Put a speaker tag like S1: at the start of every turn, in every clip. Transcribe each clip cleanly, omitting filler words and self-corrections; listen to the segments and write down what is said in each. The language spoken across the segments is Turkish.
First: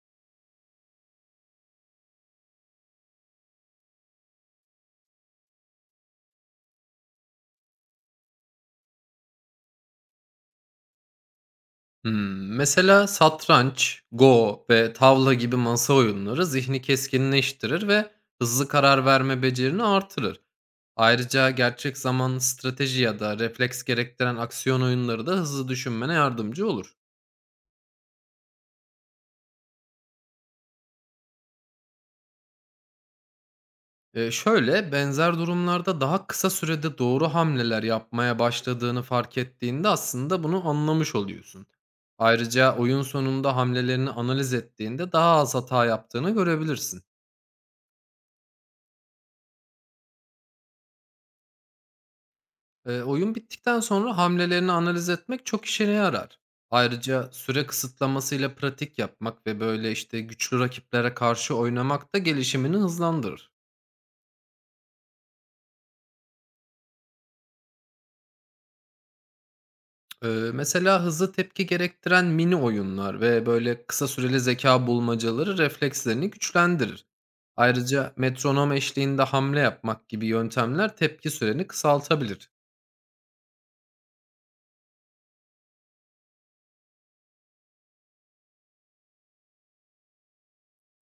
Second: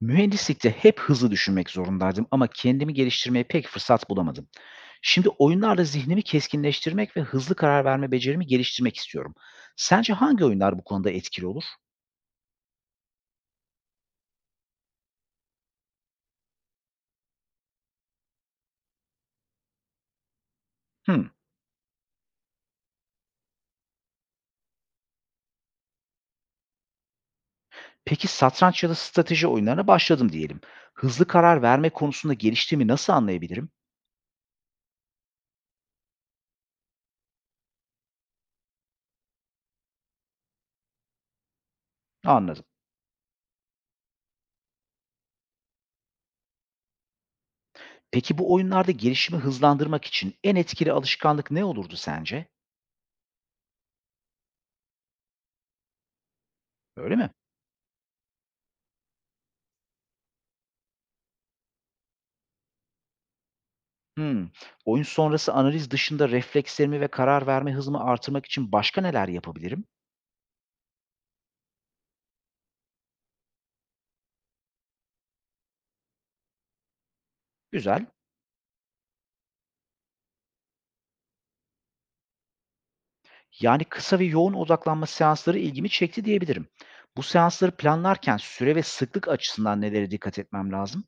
S1: Mühendislikte hep hızlı düşünmek zorundaydım ama kendimi geliştirmeye pek fırsat bulamadım. Şimdi oyunlarla zihnimi keskinleştirmek ve hızlı karar verme becerimi geliştirmek istiyorum. Sence hangi oyunlar bu konuda etkili olur?
S2: Hımm. Mesela satranç, go ve tavla gibi masa oyunları zihni keskinleştirir ve hızlı karar verme becerini artırır.
S1: Hmm.
S2: Ayrıca gerçek zamanlı strateji ya da refleks gerektiren aksiyon oyunları da hızlı düşünmene yardımcı olur.
S1: Peki satranç ya da strateji oyunlarına başladım diyelim. Hızlı karar verme konusunda geliştiğimi nasıl anlayabilirim?
S2: Benzer durumlarda daha kısa sürede doğru hamleler yapmaya başladığını fark ettiğinde aslında bunu anlamış oluyorsun.
S1: Anladım.
S2: Ayrıca oyun sonunda hamlelerini analiz ettiğinde daha az hata yaptığını görebilirsin.
S1: Peki bu oyunlarda gelişimi hızlandırmak için en etkili alışkanlık ne olurdu sence?
S2: Oyun bittikten sonra hamlelerini analiz etmek çok işine yarar.
S1: Öyle
S2: Ayrıca
S1: mi?
S2: süre kısıtlamasıyla pratik yapmak ve böyle işte güçlü rakiplere karşı oynamak da gelişimini hızlandırır.
S1: Hımm. Oyun sonrası analiz dışında reflekslerimi ve karar verme hızımı artırmak için başka neler yapabilirim?
S2: Eee, Mesela hızlı tepki gerektiren mini oyunlar ve böyle kısa süreli zeka bulmacaları reflekslerini güçlendirir.
S1: Güzel.
S2: Ayrıca metronom eşliğinde hamle yapmak gibi yöntemler tepki süreni kısaltabilir.
S1: Yani kısa ve yoğun odaklanma seansları ilgimi çekti diyebilirim. Bu seansları planlarken süre ve sıklık açısından nelere dikkat etmem lazım?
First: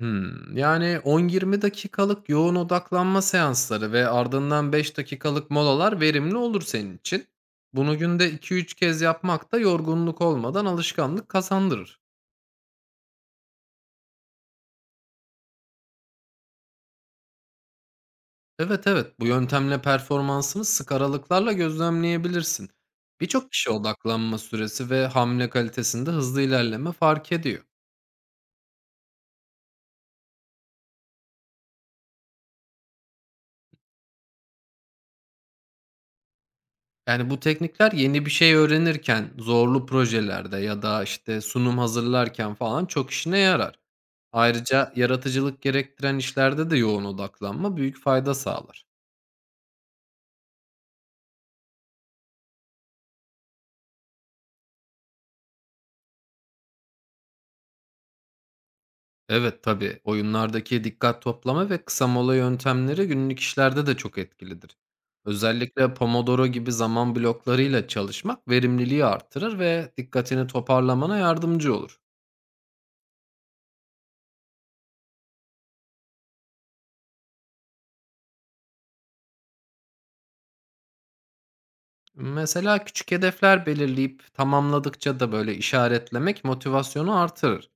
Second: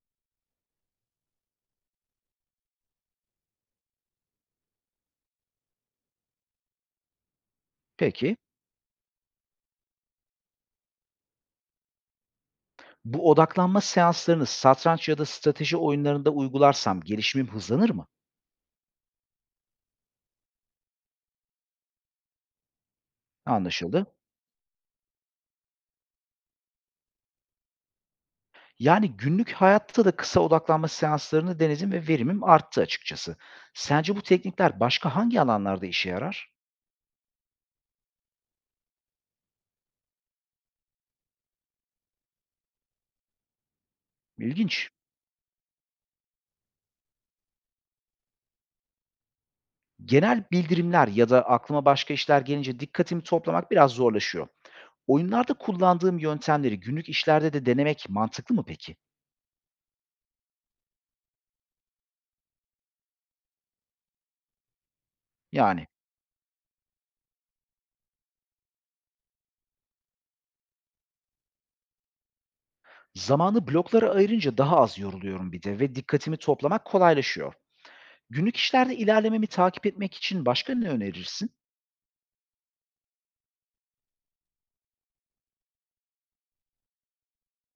S2: Hımm. Yani 10-20 dakikalık yoğun odaklanma seansları ve ardından 5 dakikalık molalar verimli olur senin için. Bunu günde
S1: Peki.
S2: 2-3 kez yapmak da yorgunluk olmadan alışkanlık kazandırır.
S1: Bu odaklanma seanslarını satranç ya da strateji oyunlarında uygularsam gelişimim hızlanır mı?
S2: Evet, evet, bu yöntemle performansını sık aralıklarla gözlemleyebilirsin. Birçok kişi
S1: Anlaşıldı.
S2: odaklanma süresi ve hamle kalitesinde hızlı ilerleme fark ediyor.
S1: Yani günlük hayatta da kısa odaklanma seanslarını denedim ve verimim arttı açıkçası. Sence bu teknikler başka hangi alanlarda işe yarar?
S2: Yani, bu teknikler yeni bir şey öğrenirken, zorlu projelerde ya da, işte, sunum hazırlarken falan çok işine yarar.
S1: İlginç.
S2: Ayrıca yaratıcılık gerektiren işlerde de yoğun odaklanma büyük fayda sağlar.
S1: Genel bildirimler ya da aklıma başka işler gelince dikkatimi toplamak biraz zorlaşıyor. Oyunlarda kullandığım yöntemleri günlük işlerde de denemek mantıklı mı peki?
S2: Evet, tabii, oyunlardaki dikkat toplama ve kısa mola yöntemleri günlük işlerde de çok etkilidir.
S1: Yani
S2: Özellikle Pomodoro gibi zaman bloklarıyla çalışmak verimliliği artırır ve dikkatini toparlamana yardımcı olur.
S1: zamanı bloklara ayırınca daha az yoruluyorum bir de ve dikkatimi toplamak kolaylaşıyor. Günlük işlerde ilerlememi takip etmek için başka ne önerirsin?
S2: Mesela küçük hedefler belirleyip tamamladıkça da böyle işaretlemek motivasyonu artırır.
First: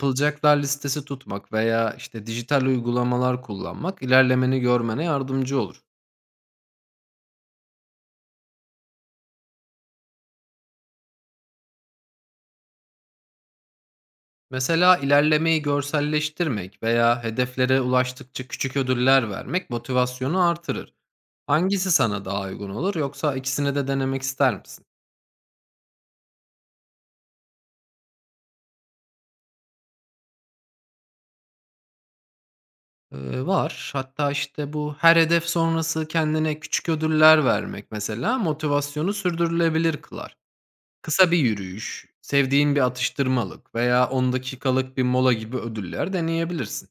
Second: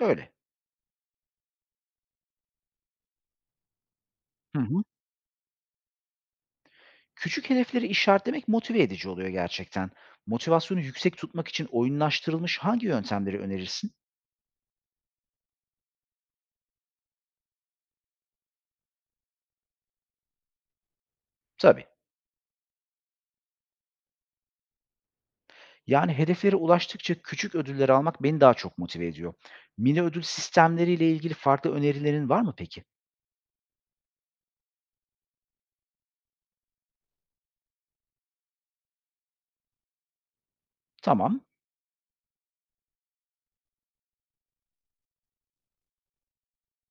S1: Öyle.
S2: listesi tutmak veya işte dijital uygulamalar kullanmak ilerlemeni
S1: Hı hı.
S2: görmene yardımcı olur.
S1: Küçük hedefleri işaretlemek motive edici oluyor gerçekten. Motivasyonu yüksek tutmak için oyunlaştırılmış hangi yöntemleri önerirsin?
S2: Mesela ilerlemeyi görselleştirmek veya hedeflere ulaştıkça küçük ödüller vermek motivasyonu artırır.
S1: Tabii.
S2: Hangisi sana daha uygun olur yoksa ikisini de denemek ister misin?
S1: Yani hedeflere ulaştıkça küçük ödüller almak beni daha çok motive ediyor. Mini ödül sistemleriyle ilgili farklı önerilerin var mı peki?
S2: Var. Hatta işte bu her hedef sonrası kendine küçük ödüller vermek mesela motivasyonu sürdürülebilir kılar. Kısa bir
S1: Tamam.
S2: yürüyüş, sevdiğin bir atıştırmalık veya 10 dakikalık bir mola gibi ödüller deneyebilirsin.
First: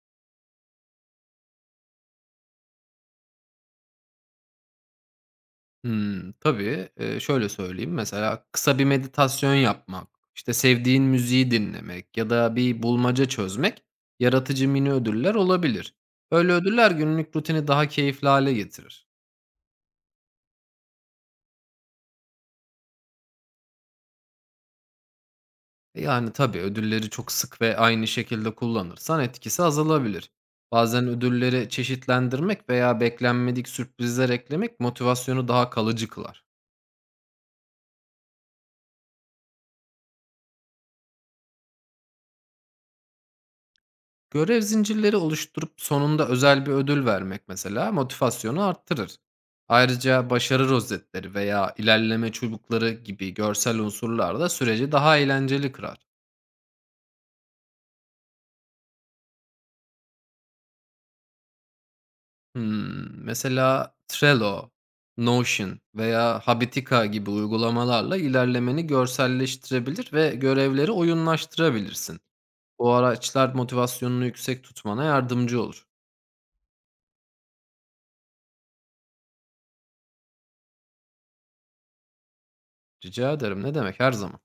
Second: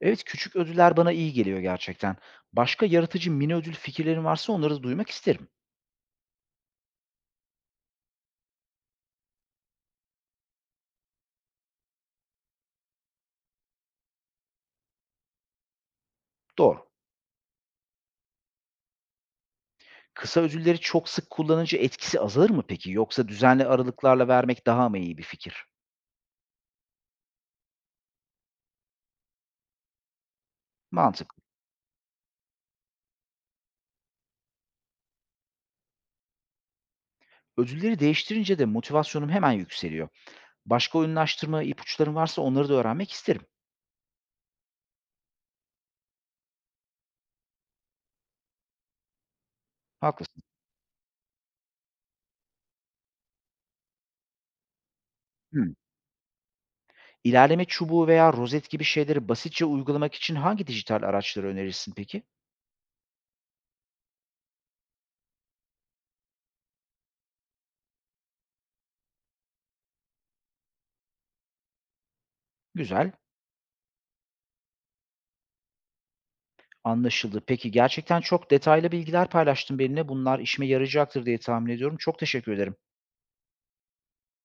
S1: Evet, küçük ödüller bana iyi geliyor gerçekten. Başka yaratıcı mini ödül fikirlerin varsa onları da duymak isterim.
S2: Hımm, tabii, şöyle söyleyeyim, Mesela kısa bir meditasyon yapmak, işte, sevdiğin müziği dinlemek ya da bir bulmaca çözmek yaratıcı mini ödüller olabilir. Böyle
S1: Doğru.
S2: ödüller günlük rutini daha keyifli hale getirir.
S1: Kısa ödülleri çok sık kullanınca etkisi azalır mı peki? Yoksa düzenli aralıklarla vermek daha mı iyi bir fikir?
S2: Yani tabii ödülleri çok sık ve aynı şekilde kullanırsan etkisi azalabilir. Bazen
S1: Mantıklı.
S2: ödülleri çeşitlendirmek veya beklenmedik sürprizler eklemek motivasyonu daha kalıcı kılar.
S1: Ödülleri değiştirince de motivasyonum hemen yükseliyor. Başka oyunlaştırma ipuçların varsa onları da öğrenmek isterim.
S2: Görev zincirleri oluşturup sonunda özel bir ödül vermek mesela motivasyonu arttırır. Ayrıca
S1: Haklısın.
S2: başarı rozetleri veya ilerleme çubukları gibi görsel unsurlar da süreci daha eğlenceli
S1: Hmm.
S2: kırar.
S1: İlerleme çubuğu veya rozet gibi şeyleri basitçe uygulamak için hangi dijital araçları önerirsin peki?
S2: Hımm. Mesela Trello, Notion veya Habitica gibi uygulamalarla ilerlemeni görselleştirebilir ve görevleri oyunlaştırabilirsin. Bu
S1: Güzel,
S2: araçlar motivasyonunu yüksek tutmana yardımcı olur.
S1: anlaşıldı. Peki gerçekten çok detaylı bilgiler paylaştın benimle. Bunlar işime yarayacaktır diye tahmin ediyorum. Çok teşekkür ederim.
S2: Rica ederim, ne demek, her zaman.